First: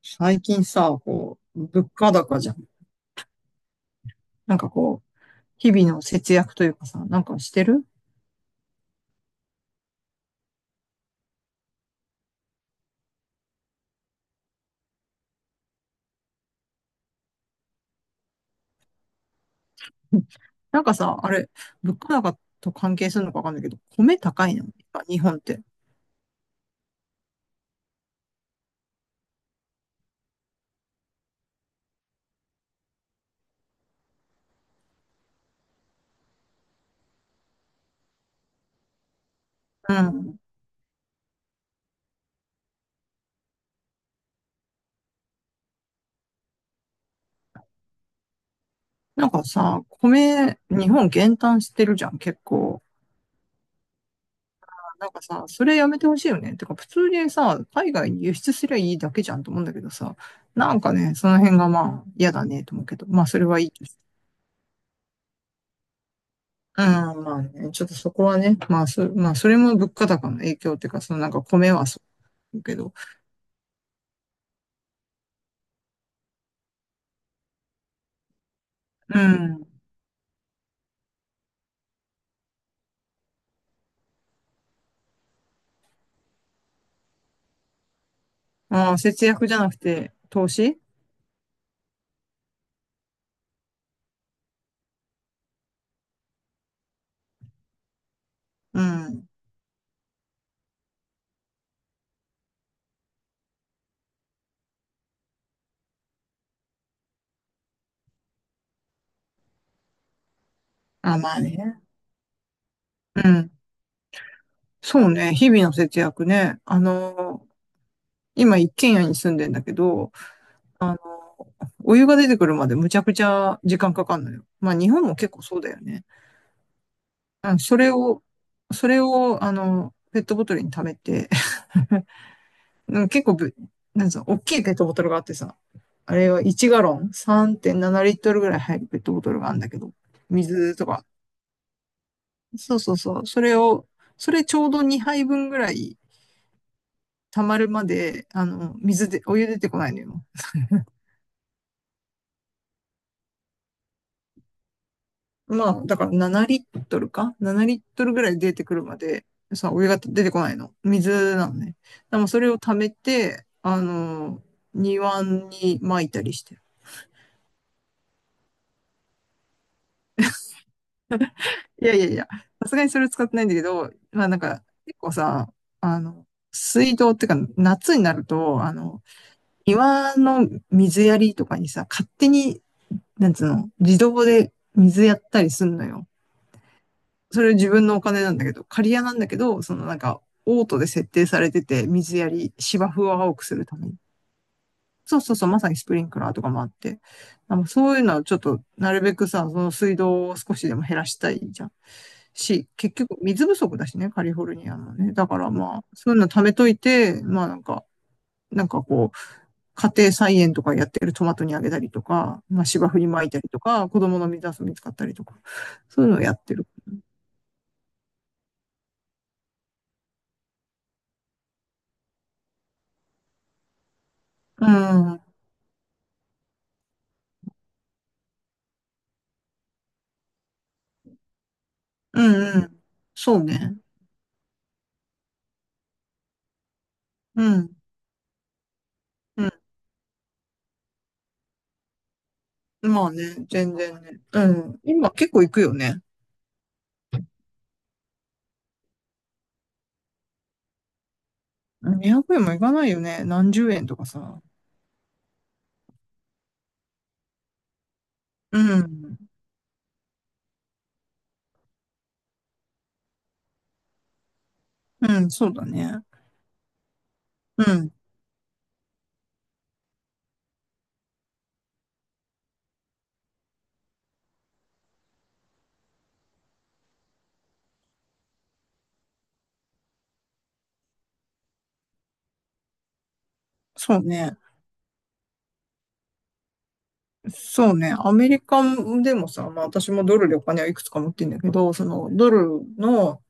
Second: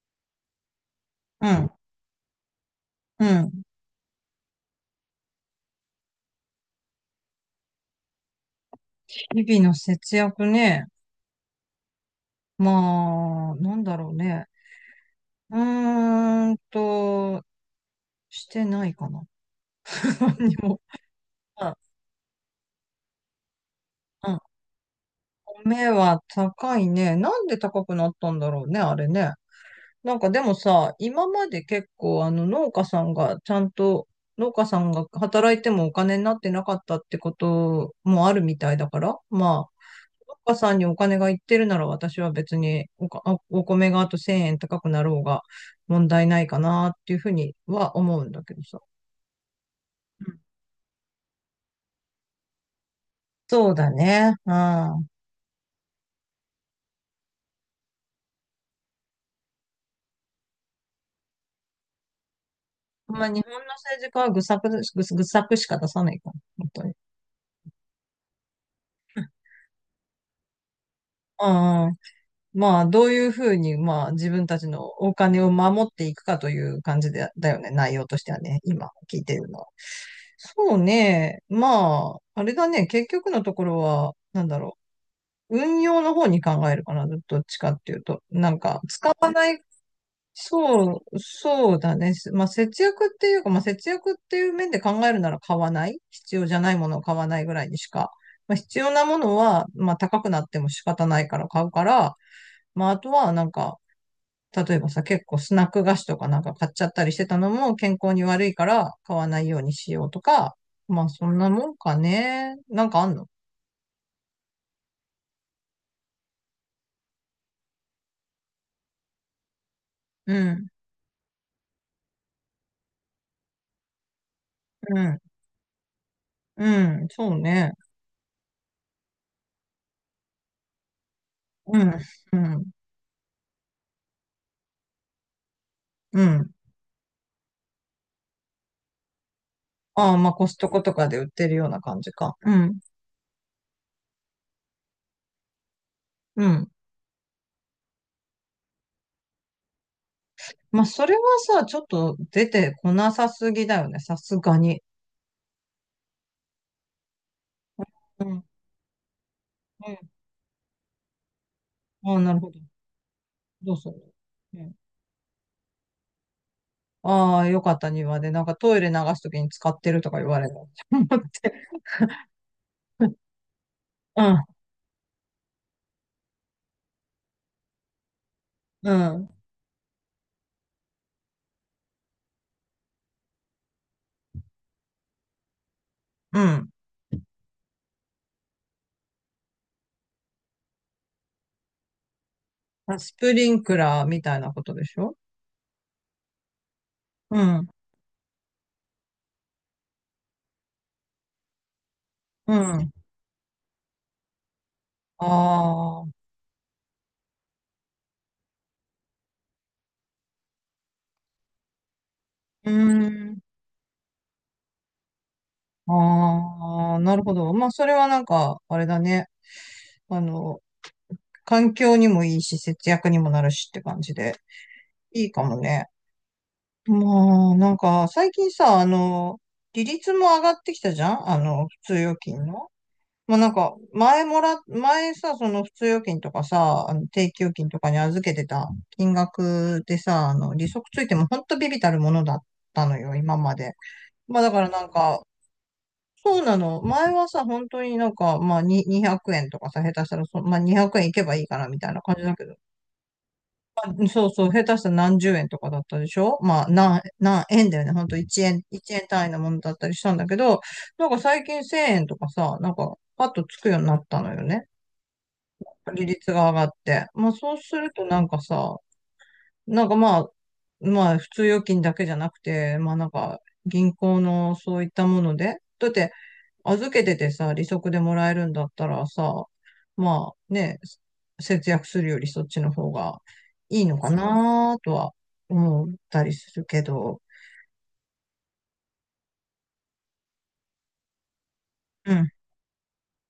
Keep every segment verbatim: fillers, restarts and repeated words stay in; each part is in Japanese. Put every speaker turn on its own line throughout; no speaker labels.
最近さ、こ
う
う、
ん、
物価高じゃん。
うん。
なんかこう、日々の節約というかさ、なんかしてる。
日々の節約ね。まあ、なんだろうね。うーんと、してないかな。
うん。
何も。
なんかさ、あれ、
うん、
物価高と関係するのかわかんないけど、米
うん。
高いの日本って。
米は高いね。なんで高くなったんだろうね、あれね。なんかでもさ、今まで結構あの農家さんがちゃんと、農家さんが働いてもお金になってなかったってこともあるみたいだから、ま
う
あ、農
ん。
家さんにお金がいってるなら私は別におか、あお米があとせんえん高くなろうが問題ないかなっていうふうには思うんだけどさ。
なんかさ、
うん、
米、日本減反してるじゃん、結構。
そうだね。うん。ま
なんかさ、それやめてほしいよね。てか、普通にさ、海外に輸出すりゃいいだけじゃんと思うんだけどさ、なんかね、その辺がまあ、嫌だね、と思うけど、
あ
まあ、それ
日本
はい
の
い。
政治家は愚策で、愚愚策しか出さないから、本当に。
ああ、まあね、ちょっとそこはね、まあそ、まあ、それも物価高の影響っていうか、そのなんか
う
米
ん、
は
うん。
そうけ
まあ
ど、
どういうふうに、まあ自分たちのお金を守っていくかという感じで、だよね。内容としてはね、今聞
う
いてるのは。
ん。
そうね。まあ、あれだね。結局のところは、なんだろう。運用の方に考えるかな、どっちかっていうと。なんか、
ああ、
使わ、
節約じゃなくて、投資。
そう、そうだね。まあ、節約っていうか、まあ、節約っていう面で考えるなら買わない。必要じゃないものを買わないぐらいにしか。まあ、必
う
要なも
ん。
のは、まあ、高くなっても仕方ないから買うから、まあ、あとは、なんか、例えばさ、結構スナック菓子とかなんか買っちゃったりしてたのも健康に悪いから買わないようにしようとか、まあ、
あ
そ
ま
ん
あ
なもん
ね。
かね。なんかあん
う
の？
ん。そうね、日々の節約ね。あの、今一軒家に住んでんだけど、
うん、
あの、お湯が出てくるまでむちゃくちゃ時間かかるのよ。まあ日
う
本も
ん、
結構そうだよね。
うん、そう
うん、
ね。
それを、それを、あの、ペットボトルに溜めて。
うん、うん。
うんか結構ぶ、なんつうの、大きいペットボトルがあってさ、あ
う
れは
ん。
いちガロンガロン、さんてんななリットルリットルぐらい入るペットボトルがあるんだけど、
ああ、まあコスト
水
コ
と
と
か。
かで売ってるような感じか。う
そ
ん。
うそうそう。それを、それちょうどにはいぶんぐらい
うん。
溜まるまで、あの、水で、お湯出てこないのよ。
まあ それはさ、ちょっと出てこなさすぎだよね。さすがに。
まあ、だから7リットルか ?7 リットルぐ
う
らい
ん。
出てくるまで、さ、お湯
うん。
が出てこないの。水なのね。
あ
で
あ、
も
なる
それ
ほ
を
ど。
溜めて、
どう
あ
する？
の、
うん。
庭に撒いたりしてる。
ああ、よかった。庭で、なんかトイレ流すときに使ってるとか言われる。思って。
いやいやいや、さすがにそれ使ってないんだけど、
う
まあなん
ん。
か、結構さ、あの、水道っていうか、夏になると、あ
う
の、
ん。
庭の水やりとかにさ、勝手に、なんつうの、自動で水やったりすんのよ。
うん。
それ自分のお金なんだけど、借り家なんだけど、そのなんか、オートで設定されてて、水やり、芝
まあ
生を
スプ
青く
リ
す
ン
る
ク
ために。
ラーみたいなことでしょ？
そうそうそう、まさにスプリンクラーとかもあって。
う
あの
ん。
そういうのはちょっと、なるべくさ、その水道を少しでも減らしたいじゃん。
う
し、
ん。
結局水不足だしね、カリフォルニアのね。だからまあ、
ああ。
そういうの貯めといて、まあなんか、なんかこう、家庭菜園とかやってるトマトにあげたりとか、まあ
うー
芝生に巻いた
ん。
りとか、子供の水遊びに使ったりとか、そういうのをやってる。
ああ、なるほど。まあ、それはなんか、あれだね。あの、環境にもいいし、節約にもなるしって感じで、
うん、うん、
いいかもね。まあ、なんか、最近さ、あの、利率も上がってきたじゃん。あの、普通預金
う
の。
ん。
ま
そ
あ
う
なんか、
ね。
前もら、前さ、その普通預金とかさ、あの定
う
期預金
ん、
とかに預けてた金
うん。
額でさ、あの、利息ついてもほんとビビたるものだったの
まあ
よ、
ね、
今まで。
全然ね。
ま
う
あだから
ん。
なん
今
か、
結構行くよね。
そうなの。前はさ、本当になんか、まあににひゃくえんとかさ、下手したらそ、まあにひゃくえんいけばいいかなみたいな感じ
200
だ
円
け
も
ど、
いかないよね。何十円とか
そう
さ。
そう、下手したら何十円とかだったでしょ？まあ、何、何円だよね。ほんと1
う
円、いちえん
ん。
単位のものだったりしたんだけど、なんか最近せんえんとかさ、なんかパッとつくようになったのよね。
うん、そうだね。
利率が上がって。まあそう
う
する
ん。
となんかさ、なんかまあ、まあ、普通預金だけじゃなくて、まあなんか、銀行のそういったもので、だって、預けててさ、利息でもらえるんだったらさ、まあね、節約するよりそっちの方がいい
そ
の
う
か
ね。
なとは思ったりするけど、
そうね。アメリカでもさ、まあ私もドルでお金はいくつか持ってんだけど、その
う
ド
ん、
ルの、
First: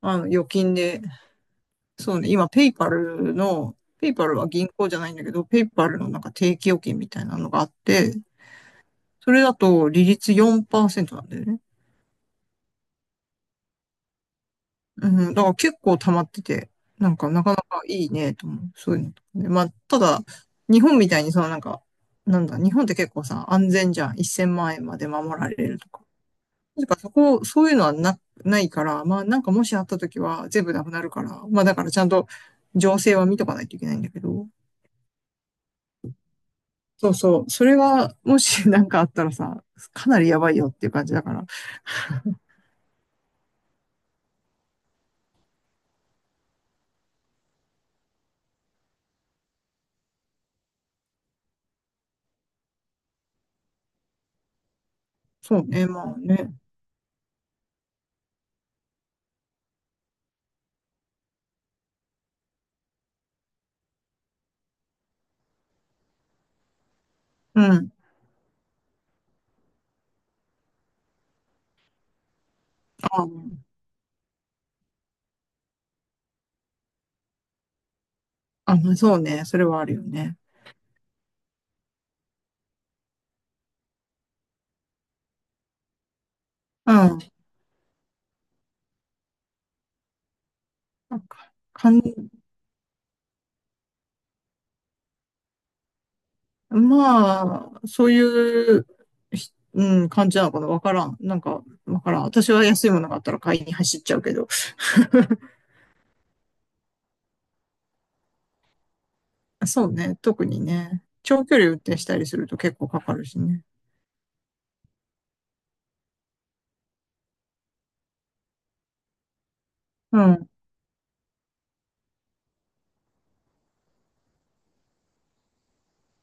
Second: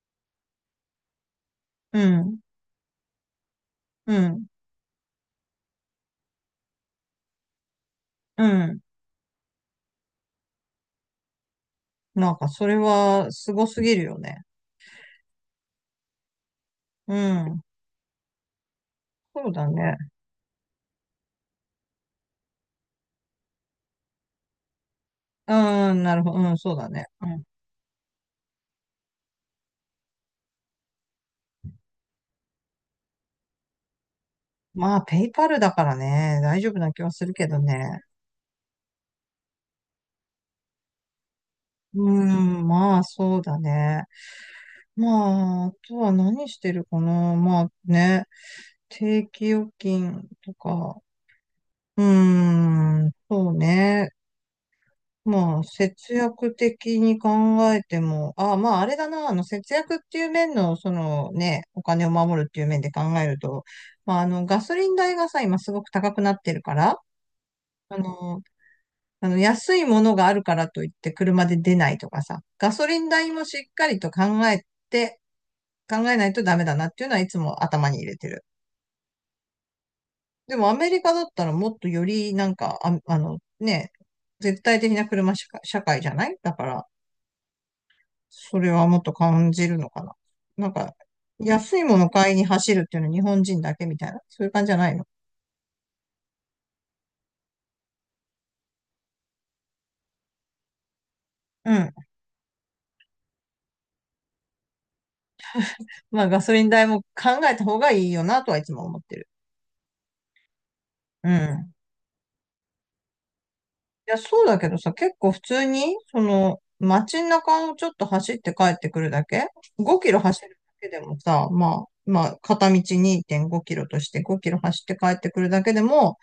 あの預金で、
う
そうね、
ん、
今ペイパルの、ペ
う
イパル
ん、
は銀行じゃないんだけど、ペイパルのなんか定期預金みたいなのがあって、
うん。
それだと利率よんパーセントなんだよね。
なんかそれはすごすぎるよね。
うん、だから結構溜まってて、な
う
んかなかな
ん、
かいいねと思う。そういうのとか
そ
ね。
う
ま
だ
あ、
ね。
ただ、日本みたいにそのなんか、なんだ、日本って結構さ、安全じゃん。いっせんまん円まで守ら
う
れるとか。
ん、なるほど、うん、そう
だ
だ
から
ね。
そ
うん。
こ、そういうのはな、ないから、まあなんかもしあった時は全部なくなるから、まあだからちゃんと情勢は見とかないといけないんだけど。
まあ、ペイパルだからね、大丈夫な気
そ
は
う
する
そ
け
う。
ど
それ
ね。
が、もし なんかあったらさ、かなりやばいよっていう感じだから。
うーん、まあ、そうだね。まあ、あとは何してるかな。まあね、定期預金とか、うーん、そうね。ま
そ
あ、
うね、
節
まあね。
約的に考えても、あ、まあ、あれだな、あの、節約っていう面の、そのね、お金を守るっていう面で考えると、まあ、あの、ガソリン代がさ、今すごく高くなってるから、
うん。
あの、あの、安いものがあるからといって車で出ないとかさ、ガソリン
あ、
代もしっかりと考えて、考えないとダメだなっていうのはいつも頭に入れてる。
あそうね。それはあるよね。
でもアメリカだったらもっとよりなんか、あ、あのね、絶対的な車社会、社会じゃないだから、
うん。
それはもっと感じるのかな。なんか、
なんか、
安い
か
も
ん、
の買いに走るっていうのは日本人だけみたいな、そういう感じじゃないの。
まあ、そういう、ひうん、感じなのかなわからん。なんか、
うん。
わからん。私は安いものがあったら買いに走っちゃうけど。
まあガソリン代も考えた方がいいよなとはいつも思ってる。
そうね、特にね。
う
長距離
ん。
運転したりすると結構かかるしね。
いや、そうだけどさ、結構普通に、その、街中をちょっと走って帰ってくるだけ ?ご キ
う
ロ
ん、う
走
ん、
るだけでもさ、まあ、まあ、片道にてんごキロとしてごキロ走って帰ってくるだけでも、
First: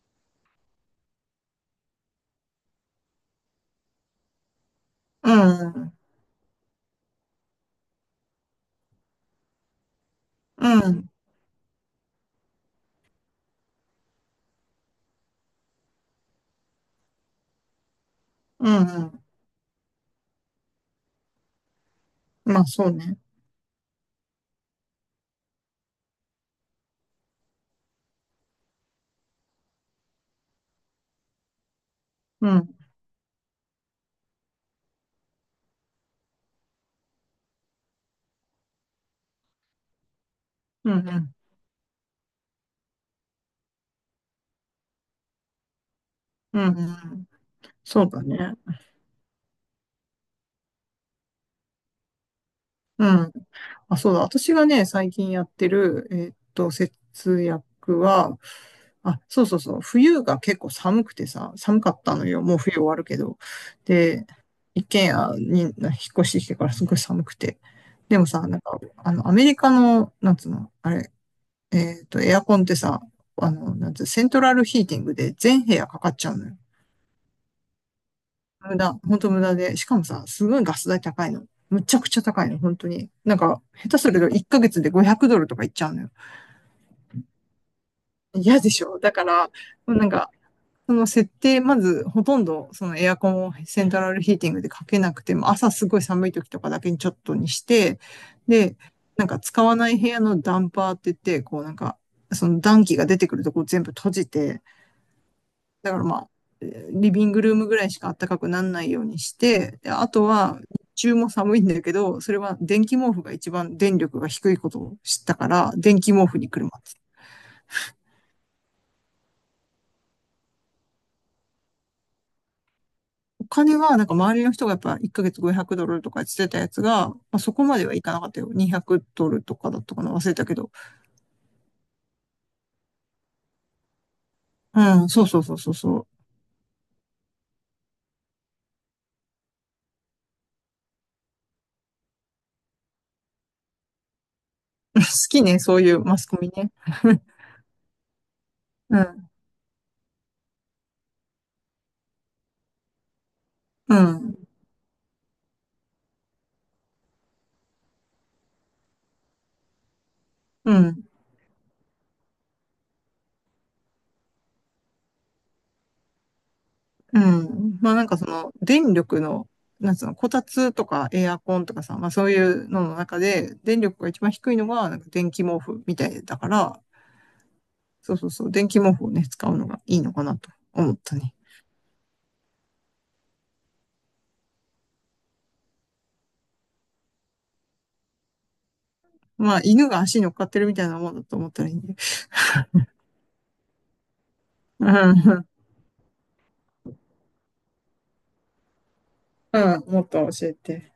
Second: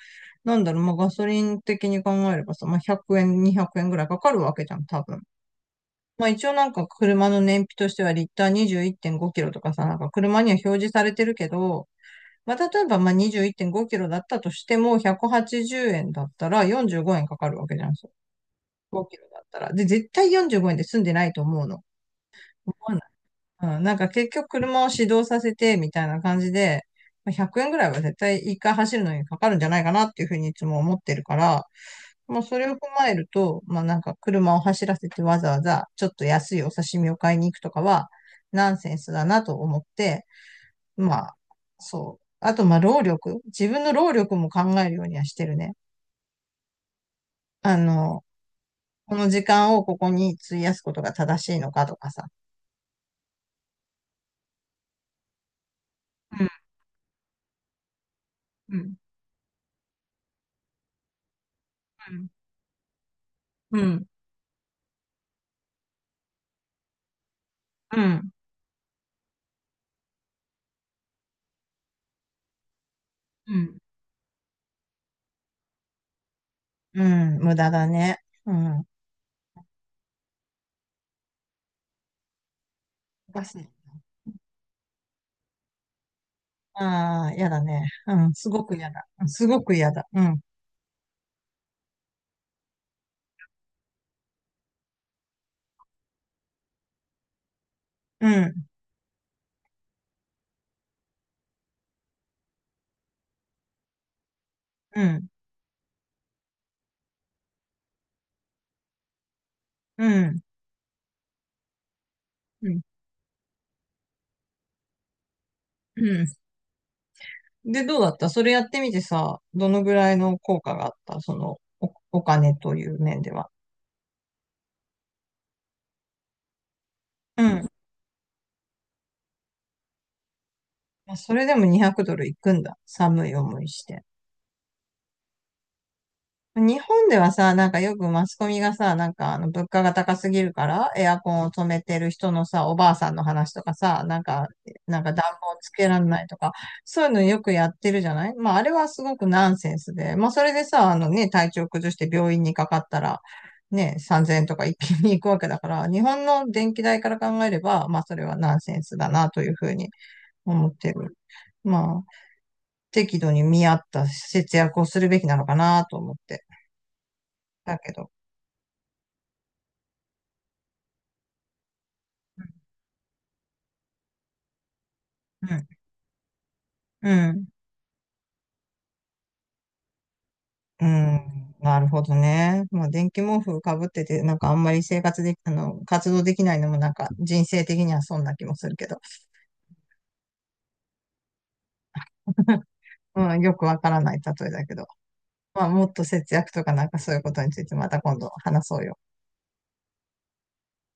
なんだろう、まあ、ガソリン的に考えればさ、まあ、ひゃくえん、にひゃくえんぐらいかかるわけじゃん、多分。
うん、
まあ、一応なんか車の燃費としてはリッターにじゅういってんごキロとかさ、なんか車には
う
表示さ
ん、
れてるけど、まあ、例えばまあにじゅういってんごキロだったとしても、ひゃくはちじゅうえんだったらよんじゅうごえんかかるわけじゃん。
う
5キ
ん。
ロだったら。で、絶対よんじゅうごえんで済んでないと思うの。
まあ、
思
そう
わな
ね。
い。うん、なんか結局車を始動させてみたいな感じで、まあひゃくえんぐらいは絶対一回走るのにかかるんじゃないかなっていうふうにいつも思ってるから、まあ
う
それを
ん、
踏まえると、まあなんか車を走らせてわざわざちょっと安いお刺身を買いに行くとかはナンセンスだなと思って、
うん、う
まあ
ん、
そう。あとまあ労力。自分の労力も考えるようにはしてるね。
うん。うん、
あ
そうだ
の、
ね。
この時間をここに費やすことが正しいのかとかさ。
うん。あ、そうだ。私がね、最近やってる、えーっと、節約は、
うん。
あ、そうそうそう。冬が結構寒くてさ、寒かっ
う
たの
ん。
よ。もう冬終わるけど。
うん。
で、一軒家に引っ越してきてからすごい寒くて。
う
でもさ、なんか、あの、アメリカの、なんつうの、あれ、えーっと、エアコンってさ、あの、な
ん。
んつう、セントラルヒーティングで全部屋かかっちゃうのよ。
うん、無駄だね。う
無
ん。
駄、本当無駄で。しかもさ、すごいガス代高いの。むちゃくちゃ高いの、本当に。
お
なん
かし
か、
い。
下手するといっかげつでごひゃくドルとかいっちゃうのよ。
ああ、嫌だね。うん、す
嫌
ご
で
く
し
嫌
ょ
だ。
だか
す
ら、
ごく嫌だ。
なん
う
か、
ん、
その設定、まず、ほとんど、そのエアコンをセントラルヒーティングでかけなくても、朝すごい寒い時とかだけにちょっとにして、
うん、
で、なんか使わない部屋のダンパーって言って、こうなんか、その暖気が出てくるとこ全部閉じて、
うん、
だからまあ、リビングルームぐらいしか暖かくならないようにして、で、あ
う
と
ん、
は、日中も寒いんだけど、それは
うん。
電気毛布が一番電力が低いことを知ったから、電気
う
毛布
ん。
に車って。
で、どうだったそれやってみてさ、どのぐらいの効果があったその、お、お金という面で
お
は。
金は、なんか周りの人がやっぱいっかげつごひゃくドルとかしてたやつが、まあ、
う
そこ
ん。
まではいかなかったよ。にひゃくドルとかだったかな忘れたけど。
まあそれでもにひゃくドルいくんだ。寒い思いして。
うん、そうそうそうそうそう。
日本ではさ、なんかよくマスコミがさ、なんかあの物価が高すぎるから、エアコンを止めてる人のさ、おばあさんの話とかさ、なんか、な
好
んか暖
き
房
ね、
つ
そう
け
い
ら
う
れ
マ
な
ス
いと
コミ
か、
ね。
そういうの よくやってるじゃない。まああれは
う
すごく
ん、
ナンセンスで、まあそれでさ、あのね、体調崩して病院にかかったら、
う
ね、3000
ん、
円とか一気に行くわけだから、日本の電気代から考えれば、まあそれはナンセンスだなというふうに思
う
って
ん。
る。まあ、適度に見合った節約をするべきなのかなと思って。
う
だ
ん。
け
まあなん
ど。
かその電力の、なんつうの、こたつとかエアコンとかさ、まあそういうのの中で電力が一番低いのがなんか電気毛布みたいだから、
うん。
そうそうそう、電気毛布をね、使うのがいいのかなと
う
思ったね。
ん。なるほどね。まあ、電気毛布かぶってて、なんかあんまり生活で、あの、活動できないのもなんか人生的にはそんな気もするけど。
まあ犬が足に乗っかってるみたいなもんだと思ったらいいんで。
うん。よくわからない例えだけど。
うん、
まあ、もっと節約とかなんかそういうことについてまた今度話そうよ。
うん、もっと教えて。